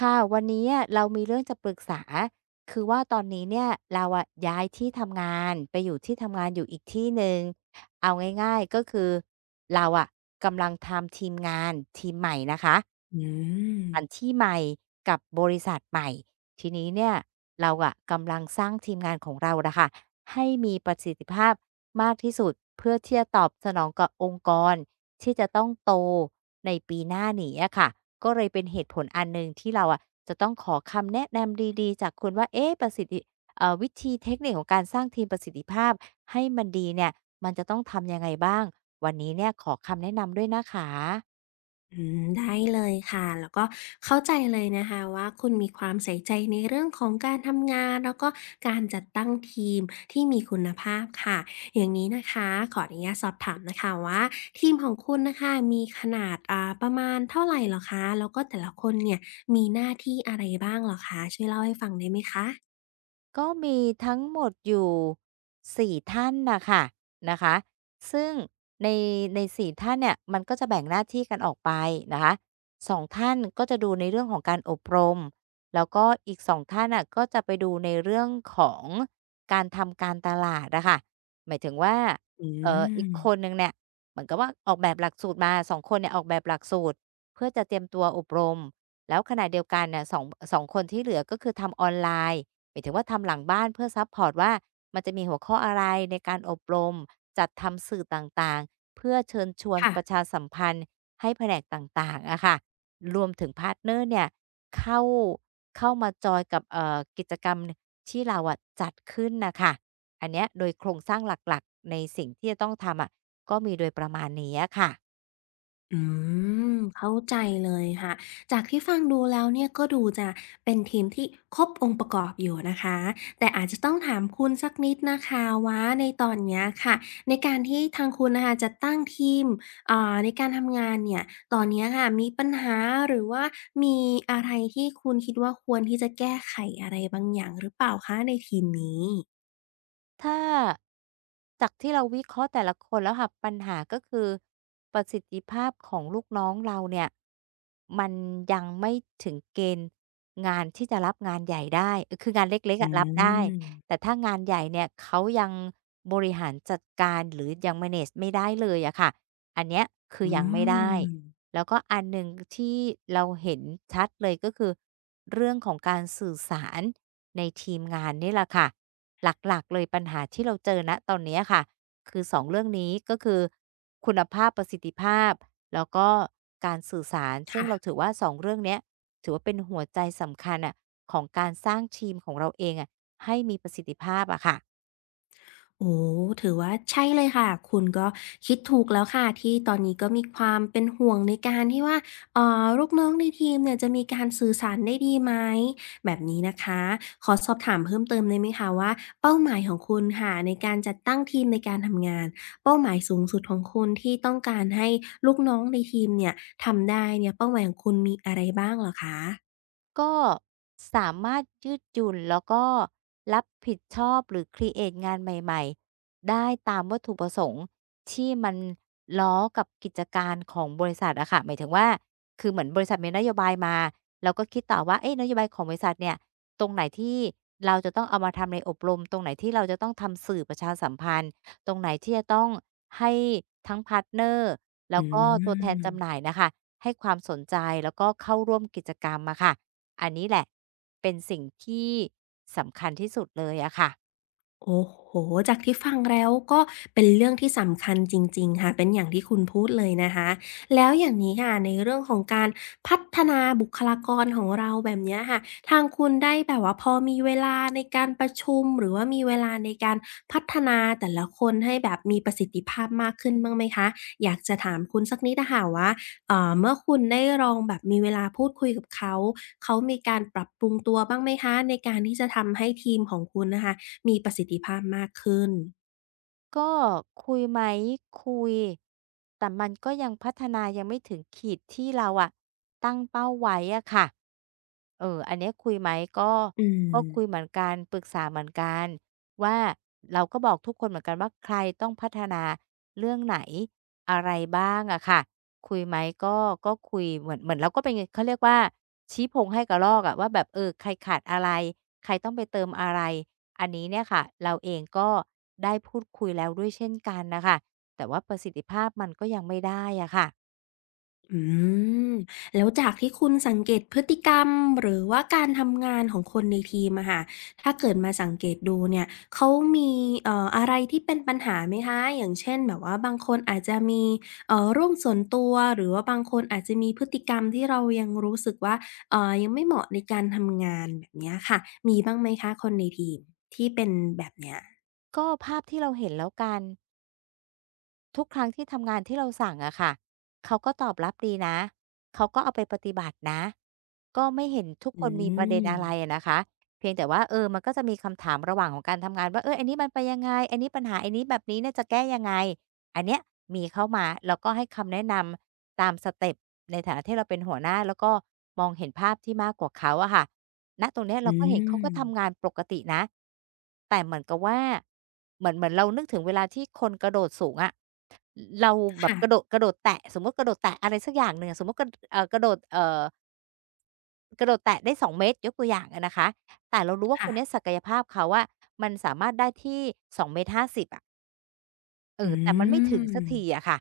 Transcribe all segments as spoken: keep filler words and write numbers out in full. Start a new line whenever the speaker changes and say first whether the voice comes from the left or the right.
right: ค่ะวันนี้อะเรามีเรื่องจะปรึกษาคือว่าตอนนี้เนี่ยเราอะย้ายที่ทำงานไปอยู่ที่ทำงานอยู่อีกที่หนึ่งเอาง่ายๆก็คือเราอะกำลังทำทีมงานทีมใหม่นะคะ
left: อื
right: ถาน
left: ม
right: ที่ใหม่กับบริษัทใหม่ทีนี้เนี่ยเราอะกำลังสร้างทีมงานของเราน่ะค่ะให้มีประสิทธิภาพมากที่สุดเพื่อที่จะตอบสนองกับองค์กรที่จะต้องโตในปีหน้านี้อะค่ะก็เลยเป็นเหตุผลอันหนึ่งที่เราอะจะต้องขอคำแนะนำดีๆจากคุณว่าเอ๊ะประสิทธิเอ่อวิธีเทคนิคของการสร้างทีมประสิทธิภาพให้มันดีเนี่ยมันจะต้องทำยังไงบ้างวันนี้เนี่ยขอคำแนะนำด้วยนะคะ
left: อืมได้เลยค่ะแล้วก็เข้าใจเลยนะคะว่าคุณมีความใส่ใจในเรื่องของการทำงานแล้วก็การจัดตั้งทีมที่มีคุณภาพค่ะอย่างนี้นะคะขออนุญาตสอบถามนะคะว่าทีมของคุณน่ะค่ะมีขนาดอ่าประมาณเท่าไรเหรอคะแล้วก็แต่ละคนเนี่ยมีหน้าที่อะไรบ้างเหรอคะช่วยเล่าให้ฟังได้ไหมคะ
right: ก็มีทั้งหมดอยู่สี่ท่านน่ะค่ะนะคะซึ่งในในสี่ท่านเนี่ยมันก็จะแบ่งหน้าที่กันออกไปนะคะสองท่านก็จะดูในเรื่องของการอบรมแล้วก็อีกสองท่านน่ะก็จะไปดูในเรื่องของการทำการตลาดอะค่ะหมายถึงว่า
left: อื
right: เอ่ออีก
left: ม
right: คนหนึ่งเนี่ยเหมือนกับว่าออกแบบหลักสูตรมาสองคนเนี่ยออกแบบหลักสูตรเพื่อจะเตรียมตัวอบรมแล้วขณะเดียวกันเนี่ย2งสองคนที่เหลือก็คือทำออนไลน์ หมายถึงว่าทำหลังบ้านเพื่อซัปพอร์ตว่ามันจะมีหัวข้ออะไรในการอบรมจัดทำสื่อต่างๆเพื่อเชิญชวนประ
left: ค่ะ
right: ชาสัมพันธ์ให้แผนกต่างๆอะค่ะรวมถึงพาร์ตเนอร์เนี่ยเข้าเข้ามาจอยกับเอ่อกิจกรรมที่เราอะจัดขึ้นนะคะอันเนี้ยโดยโครงสร้างหลักๆในสิ่งที่จะต้องทำอะก็มีโดยประมาณนี้อะค่ะ
left: อืมเข้าใจเลยค่ะจากที่ฟังดูแล้วเนี่ยก็ดูจะเป็นทีมที่ครบองค์ประกอบอยู่นะคะแต่อาจจะต้องถามคุณสักนิดนะคะว่าในตอนเนี้ยค่ะในการที่ทางคุณนะคะจะตั้งทีมอ่าในการทำงานเนี่ยตอนเนี้ยค่ะมีปัญหาหรือว่ามีอะไรที่คุณคิดว่าควรที่จะแก้ไขอะไรบางอย่างหรือเปล่าคะในทีมนี้
right: ถ้าจากที่เราวิเคราะห์แต่ละคนแล้วค่ะปัญหาก็คือประสิทธิภาพของลูกน้องเราเนี่ยมันยังไม่ถึงเกณฑ์งานที่จะรับงานใหญ่ได้เออคืองานเล็กๆ
left: อื
right: อะรับได้
left: ม
right: แต่ถ้างานใหญ่เนี่ยเขายังบริหารจัดการหรือยัง manage ไม่ได้เลยอะค่ะอันเนี้ยคือ
left: อื
right: ยังไม่ได้
left: ม
right: แล้วก็อันหนึ่งที่เราเห็นชัดเลยก็คือเรื่องของการสื่อสาร ในทีมงานนี่แหละค่ะหลักๆเลยปัญหาที่เราเจอณตอนเนี้ยค่ะคือสองเรื่องนี้ก็คือคุณภาพประสิทธิภาพแล้วก็การสื่อสารซึ่ง
left: ค่ะ
right: เราถือว่าสองเรื่องเนี้ยถือว่าเป็นหัวใจสำคัญอะของการสร้างทีมของเราเองอะให้มีประสิทธิภาพอะค่ะ
left: โอ้ถือว่าใช่เลยค่ะ คุณก็คิดถูกแล้วค่ะที่ตอนนี้ก็มีความเป็นห่วงในการที่ว่า เอ่อลูกน้องในทีมเนี่ยจะมีการสื่อสารได้ดีไหม แบบนี้นะคะขอสอบถามเพิ่มเติมได้ไหมคะว่าเป้าหมายของคุณค่ะในการจัดตั้งทีมในการทำงานเป้าหมายสูงสุดของคุณที่ต้องการให้ลูกน้องในทีมเนี่ยทำได้เนี่ยเป้าหมายของคุณมีอะไรบ้างเหรอคะ
right: ก็สามารถยืดหยุ่นแล้วก็รับผิดชอบหรือครีเอตงานใหม่ๆได้ตามวัตถุประสงค์ที่มันล้อกับกิจการของบริษัทอะค่ะหมายถึงว่าคือเหมือนบริษัทมีนโยบายมาเราก็คิดต่อว่าเอ๊ะนโยบายของบริษัทเนี่ยตรงไหนที่เราจะต้องเอามาทำในอบรมตรงไหนที่เราจะต้องทำสื่อประชาสัมพันธ์ตรงไหนที่จะต้องให้ทั้งพาร์ตเนอร์
left: อื
right: แล้วก็ตัวแทนจำหน่า
left: ม
right: ยน่ะค่ะให้ความสนใจแล้วก็เข้าร่วมกิจกรรมอะค่ะ อันนี้แหละเป็นสิ่งที่สำคัญที่สุดเลยอะค่ะ
left: โอ้โฮจากที่ฟังแล้วก็เป็นเรื่องที่สำคัญจริงๆค่ะเป็นอย่างที่คุณพูดเลยนะคะ แล้วอย่างนี้ค่ะ ในเรื่องของการพัฒนาบุคลากรของเราแบบเนี้ยค่ะทางคุณได้แบบว่าพอมีเวลาในการประชุมหรือว่ามีเวลาในการพัฒนาแต่ละคนให้แบบมีประสิทธิภาพมากขึ้นบ้างไหมคะอยากจะถามคุณสักนิดอะค่ะว่าเอ่อเมื่อคุณได้ลองแบบมีเวลาพูดคุยกับเขาเขามีการปรับปรุงตัวบ้างไหมคะในการที่จะทำให้ทีมของคุณน่ะค่ะ มีประสิทธิภาพมากขึ้น
right: ก็คุยไหมคุยแต่มันก็ยังพัฒนายังไม่ถึงขีดที่เราอะตั้งเป้าไว้อะค่ะเอออันเนี้ยคุยไหมก็
left: อืม
right: ก็คุยเหมือนกันปรึกษาเหมือนกันว่าเราก็บอกทุกคนเหมือนกันว่าใครต้องพัฒนาเรื่องไหนอะไรบ้างอะค่ะคุยไหมก็ก็คุยเหมือนเหมือนเราก็เป็นเขาเรียกว่าชี้พงให้กระรอกอะว่าแบบเออใครขาดอะไรใครต้องไปเติมอะไร อันนี้เนี่ยค่ะเราเองก็ได้พูดคุยแล้วด้วยเช่นกันนะคะแต่ว่าประสิทธิภาพมันก็ยังไม่ได้อะค่ะ
left: อืม แล้วจากที่คุณสังเกตพฤติกรรมหรือว่าการทำงานของคนในทีมอะค่ะถ้าเกิดมาสังเกตดูเนี่ย เขามีเอ่ออะไรที่เป็นปัญหาไหมคะ อย่างเช่นแบบว่าบางคนอาจจะมีเอ่อเรื่องส่วนตัวหรือว่าบางคนอาจจะมีพฤติกรรมที่เรายังรู้สึกว่าเอ่อยังไม่เหมาะในการทำงานแบบเนี้ยค่ะมีบ้างไหมคะคนในทีมที่เป็นแบบเนี้ย
right: ก็ภาพที่เราเห็นแล้วกัน ทุกครั้งที่ทำงานที่เราสั่งอะค่ะเขาก็ตอบรับดีนะ เขาก็เอาไปปฏิบัตินะก็ไม่เห็นทุกค
left: อื
right: นมีประเด็น
left: ม
right: อะไรอะนะคะเพียงแต่ว่าเออมันก็จะมีคำถามระหว่างของการทำงานว่าเอออันนี้มันไปยังไงอันนี้ปัญหาอันนี้แบบนี้เนี่ยจะแก้ยังไงอันเนี้ยมีเข้ามาแล้วก็ให้คำแนะนำตามสเต็ปในฐานะที่เราเป็นหัวหน้าแล้วก็มองเห็นภาพที่มากกว่าเขาอะค่ะณตรงเนี้ยเรา
left: อื
right: ก็เห็นเขา
left: ม
right: ก็ทำงานปกตินะแต่เหมือนกับว่าเหมือนเหมือนเรานึกถึงเวลาที่คนกระโดดสูงอะ เราแบบ
left: ค่ะ
right: กระโดดกระโดดแตะสมมุติกระโดดแตะอะไรสักอย่างหนึ่งอะสมมุติกระเอ่อกระโดดเอ่อกระโดดแตะได้สองเมตรยกตัวอย่างอะนะคะแต่เรารู้ว่าคนเนี้ย
left: ค่ะ
right: ศักยภาพเขาอะมันสามารถได้ที่สองจุดห้าศูนย์เมตรห้าสิบอะเอ
left: อื
right: อแต่มันไม่ถึงสั
left: ม
right: กทีอะค่ะ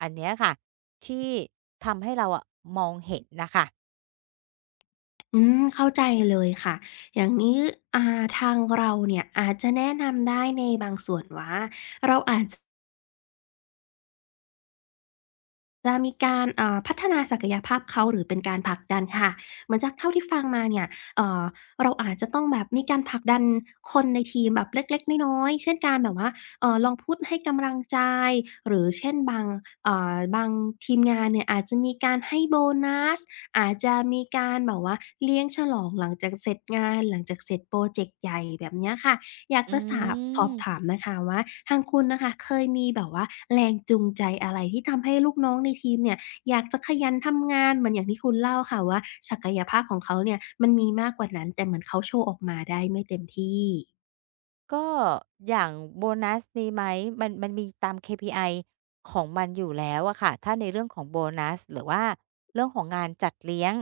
right: อันเนี้ยค่ะที่ทำให้เราอะมองเห็นน่ะค่ะ
left: อืมเข้าใจเลยค่ะอย่างนี้อ่าทางเราเนี่ยอาจจะแนะนำได้ในบางส่วนว่าเราอาจ จะมีการเอ่าพัฒนาศักยภาพเขาหรือเป็นการผลักดันค่ะเหมือนจากเท่าที่ฟังมาเนี่ยเอ่อเราอาจจะต้องแบบมีการผลักดันคนในทีมแบบเล็กๆน้อยๆเช่นการแบบว่าเอ่อลองพูดให้กำลังใจหรือเช่นบางเอ่อบางทีมงานเนี่ยอาจจะมีการให้โบนัสอาจจะมีการแบบว่าเลี้ยงฉลองหลังจากเสร็จงานหลังจากเสร็จพรอเจกต์ใหญ่แบบเนี้ยค่ะ อยาก
right: อื
left: จะสาบสอบถาม
right: ม
left: นะคะว่าทางคุณน่ะค่ะเคยมีแบบว่าแรงจูงใจอะไรที่ทำให้ลูกน้องในทีมเนี่ยอยากจะขยันทำงานเหมือนอย่างที่คุณเล่าค่ะว่าศักยภาพของเขาเนี่ยมันมีมากกว่านั้นแต่เหมือนเขาโชว์ออกมาได้ไม่เต็มที่
right: ก็อย่างโบนัสมีไหมมันมันมีตาม เค พี ไอ ของมันอยู่แล้วอะค่ะถ้าในเรื่องของโบนัสหรือว่าเรื่องของงานจัดเลี้ยง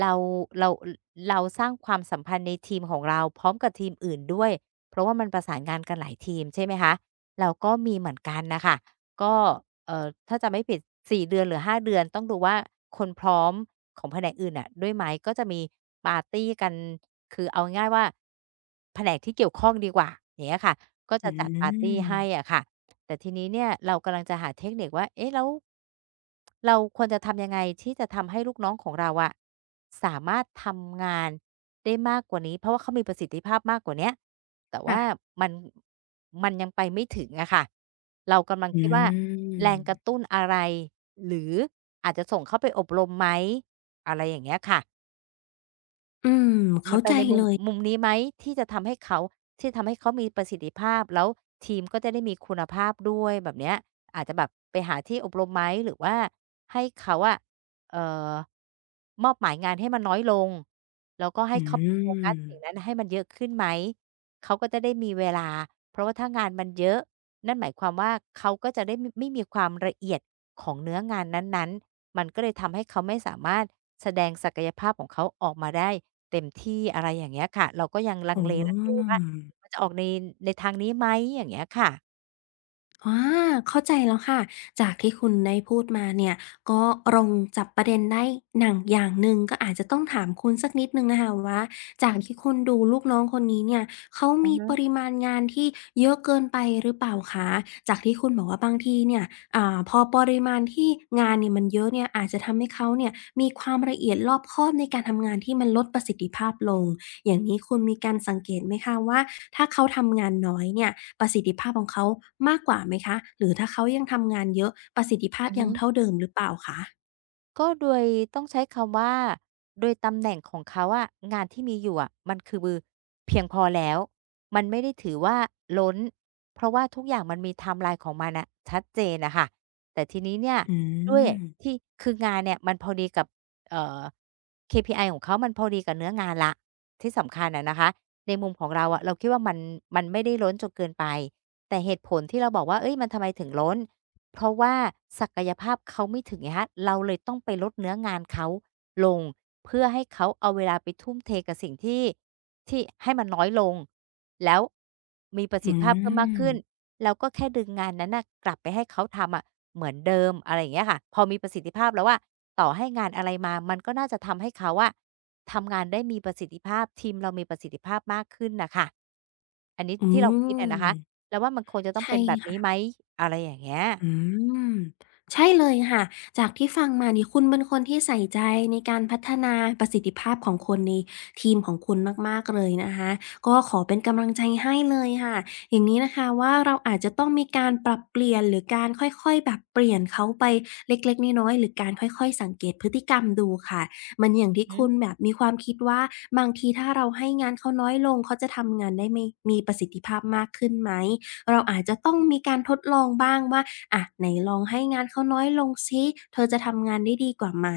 right: เราเรารเราสร้างความสัมพันธ์ในทีมของเราพร้อมกับทีมอื่นด้วยเพราะว่ามันประสานงานกันหลายทีมใช่ไหมคะเราก็มีเหมือนกันน่ะค่ะ ก็เอ่อถ้าจำไม่ผิดสี่เดือนหรือห้าเดือนต้องดูว่าคนพร้อมของแผนกอื่นน่ะด้วยไหมก็จะมีปาร์ตีกันคือเอาง่ายๆว่าแผนกที่เกี่ยวข้องดีกว่าอย่างเงี้ยค่ะก็
left: อื
right: จะจัดปาร์ตี
left: ม
right: ให้อะค่ะแต่ทีนี้เนี่ยเรากำลังจะหาเทคนิคว่าเอ๊ะแล้วเราควรจะทำยังไงที่จะทำให้ลูกน้องของเราอะสามารถทำงานได้มากกว่านี้เพราะว่าเขามีประสิทธิภาพมากกว่าเนี้ยแต่
left: ค่ะ
right: ว่ามัน มันยังไปไม่ถึงอะค่ะเรากำลัง
left: อื
right: คิดว่าแร
left: ม
right: งกระตุ้นอะไรหรืออาจจะส่งเขาไปอบรมไหมอะไรอย่างเงี้ยค่ะ
left: อืม
right: มั
left: เข้า
right: นไป
left: ใจ
right: ในมุ
left: เล
right: ม
left: ย
right: มุมนี้ไหมที่จะทำให้เขาที่ทำให้เขามีประสิทธิภาพแล้วทีมก็จะได้มีคุณภาพด้วยแบบเนี้ยอาจจะแบบไปหาที่อบรมไหมหรือว่าให้เขาอะเอ่อมอบหมายงานให้มันน้อยลงแล้วก็ให้
left: อื
right: เขาโฟกัสสิ่ง
left: ม
right: นั้นให้มันเยอะขึ้นไหมเขาก็จะได้มีเวลาเพราะว่าถ้างานมันเยอะนั่นหมายความว่าเขาก็จะได้มไม่มีความละเอียดของเนื้องานนั้นๆมันก็เลยทำให้เขาไม่สามารถ แสดงศักยภาพของเขาออกมาได้เต็มที่อะไรอย่างเงี้ยค่ะเราก็ยังลั
left: อ๋อ
right: งเลๆว่ามันจะออกในในทางนี้ไหมอย่างเงี้ยค่ะ
left: อาเข้าใจแล้วค่ะ จากที่คุณได้พูดมาเนี่ยก็ลงจับประเด็นได้หนังอย่างหนึ่งก็อาจจะต้องถามคุณสักนิดหนึ่งนะคะว่าจากที่คุณดูลูกน้องคนนี้เนี่ยเขา
right: ออ
left: มี
right: ฮะ
left: ปริมาณงานที่เยอะเกินไปหรือเปล่าคะจากที่คุณบอกว่าบางทีเนี่ยอ่าพอปริมาณที่งานเนี่ยมันเยอะเนี่ยอาจจะทำให้เขาเนี่ยมีความละเอียดรอบคอบในการทำงานที่มันลดประสิทธิภาพลง อย่างนี้คุณมีการสังเกตไหมคะว่าถ้าเขาทำงานน้อยเนี่ยประสิทธิภาพของเขามากกว่าไหมคะหรือถ้าเขายังทำงานเยอะประสิทธิภาพ
right: อือ
left: ยั
right: ฮึ
left: งเท่าเดิมหรือเปล่าคะ
right: ก็โดยต้องใช้คำว่าโดยตำแหน่งของเขาอะงานที่มีอยู่อะมันคือเพียงพอแล้วมันไม่ได้ถือว่าล้นเพราะว่าทุกอย่างมันมีไทม์ไลน์ของมันน่ะชัดเจนน่ะค่ะแต่ทีนี้เนี่ย
left: อื
right: ด้วย
left: ม
right: ที่คืองานเนี่ยมันพอดีกับเอ่อ เค พี ไอ ของเขามันพอดีกับเนื้องานแล้วที่สำคัญอะนะคะในมุมของเราอะเราคิดว่ามันมันไม่ได้ล้นจนเกินไปแต่เหตุผลที่เราบอกว่าเฮ้ยมันทำไมถึงล้น เพราะว่าศักยภาพเขาไม่ถึงไงครเราเลยต้องไปลดเนื้องานเขาลงเพื่อให้เขาเอาเวลาไปทุ่มเทกับสิ่งที่ที่ให้มันน้อยลงแล้วมีประสิ
left: อื
right: ทธิภาพเพิ่มมาก
left: ม
right: ขึ้นเราก็แค่ดึงงานนั้นน่ะกลับไปให้เขาทำอะเหมือนเดิมอะไรอย่างเงี้ยค่ะพอมีประสิทธิภาพแล้วอะต่อให้งานอะไรมามันก็น่าจะทำให้เขาอะทำงานได้มีประสิทธิภาพทีมเรามีประสิทธิภาพมากขึ้นน่ะค่ะอันนี้
left: อื
right: ที่เรา
left: ม
right: คิดอะนะคะเราว่ามันควรจะต้อง
left: ใช่
right: เป็นแบบนี้
left: ค่ะ
right: ไหมอะไรอย่างเงี้ย
left: อืมใช่เลยค่ะจากที่ฟังมานี่คุณเป็นคนที่ใส่ใจในการพัฒนาประสิทธิภาพของคนในทีมของคุณมากๆเลยนะคะก็ขอเป็นกำลังใจให้เลยค่ะอย่างนี้นะคะว่าเราอาจจะต้องมีการปรับเปลี่ยนหรือการค่อยๆแบบเปลี่ยนเขาไปเล็กๆน้อยๆหรือการค่อยๆสังเกตพฤติกรรมดูค่ะมันอย่าง
right: อือ
left: ที่
right: ฮึ
left: คุณแบบมีความคิดว่าบางทีถ้าเราให้งานเขาน้อยลงเขาจะทำงานได้ไม่มีประสิทธิภาพมากขึ้นไหม เราอาจจะต้องมีการทดลองบ้างว่าอะไหนลองให้งานเขาน้อยลงซิเธอจะทำงานได้ดีกว่าไหม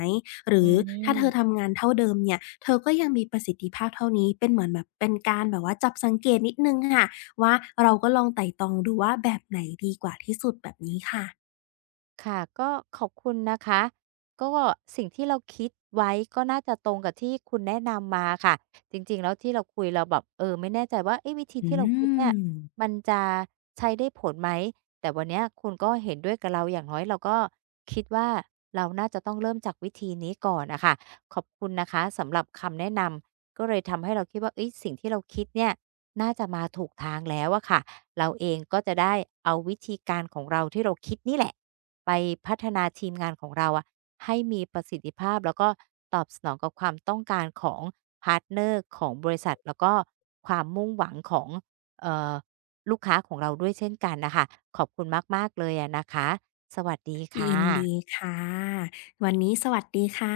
left: หรื
right: อื
left: อถ้าเธอ
right: ม
left: ทำงานเท่าเดิมเนี่ยเธอก็ยังมีประสิทธิภาพเท่านี้เป็นเหมือนแบบเป็นการแบบว่าจับสังเกตนิดหนึ่งค่ะว่าเราก็ลองไตร่ตรองดูว่าแบบไหนดีกว่าที่สุดแบบนี้ค่ะ
right: ค่ะก็ขอบคุณนะคะก็สิ่งที่เราคิดไว้ก็น่าจะตรงกับที่คุณแนะนำมาค่ะจริงๆแล้วที่เราคุยเราแบบเออไม่แน่ใจว่าเอ๊ะวิธี
left: อื
right: ที่เราคิดเนี่ย
left: ม
right: มันจะใช้ได้ผลไหมแต่วันเนี้ยคุณก็เห็นด้วยกับเราอย่างน้อยเราก็คิดว่าเราน่าจะต้องเริ่มจากวิธีนี้ก่อนน่ะค่ะขอบคุณนะคะสำหรับคำแนะนำก็เลยทำให้เราคิดว่าเฮ้ยสิ่งที่เราคิดเนี่ยน่าจะมาถูกทางแล้วอะค่ะเราเองก็จะได้เอาวิธีการของเราที่เราคิดนี่แหละ ไปพัฒนาทีมงานของเราอะให้มีประสิทธิภาพแล้วก็ตอบสนองกับความต้องการของพาร์ตเนอร์ของบริษัทแล้วก็ความมุ่งหวังของเอ่อลูกค้าของเราด้วยเช่นกันน่ะค่ะขอบคุณมากๆเลยอะนะคะสวัสดีค่
left: ยินดี
right: ะ
left: ค่ะวันนี้สวัสดีค่ะ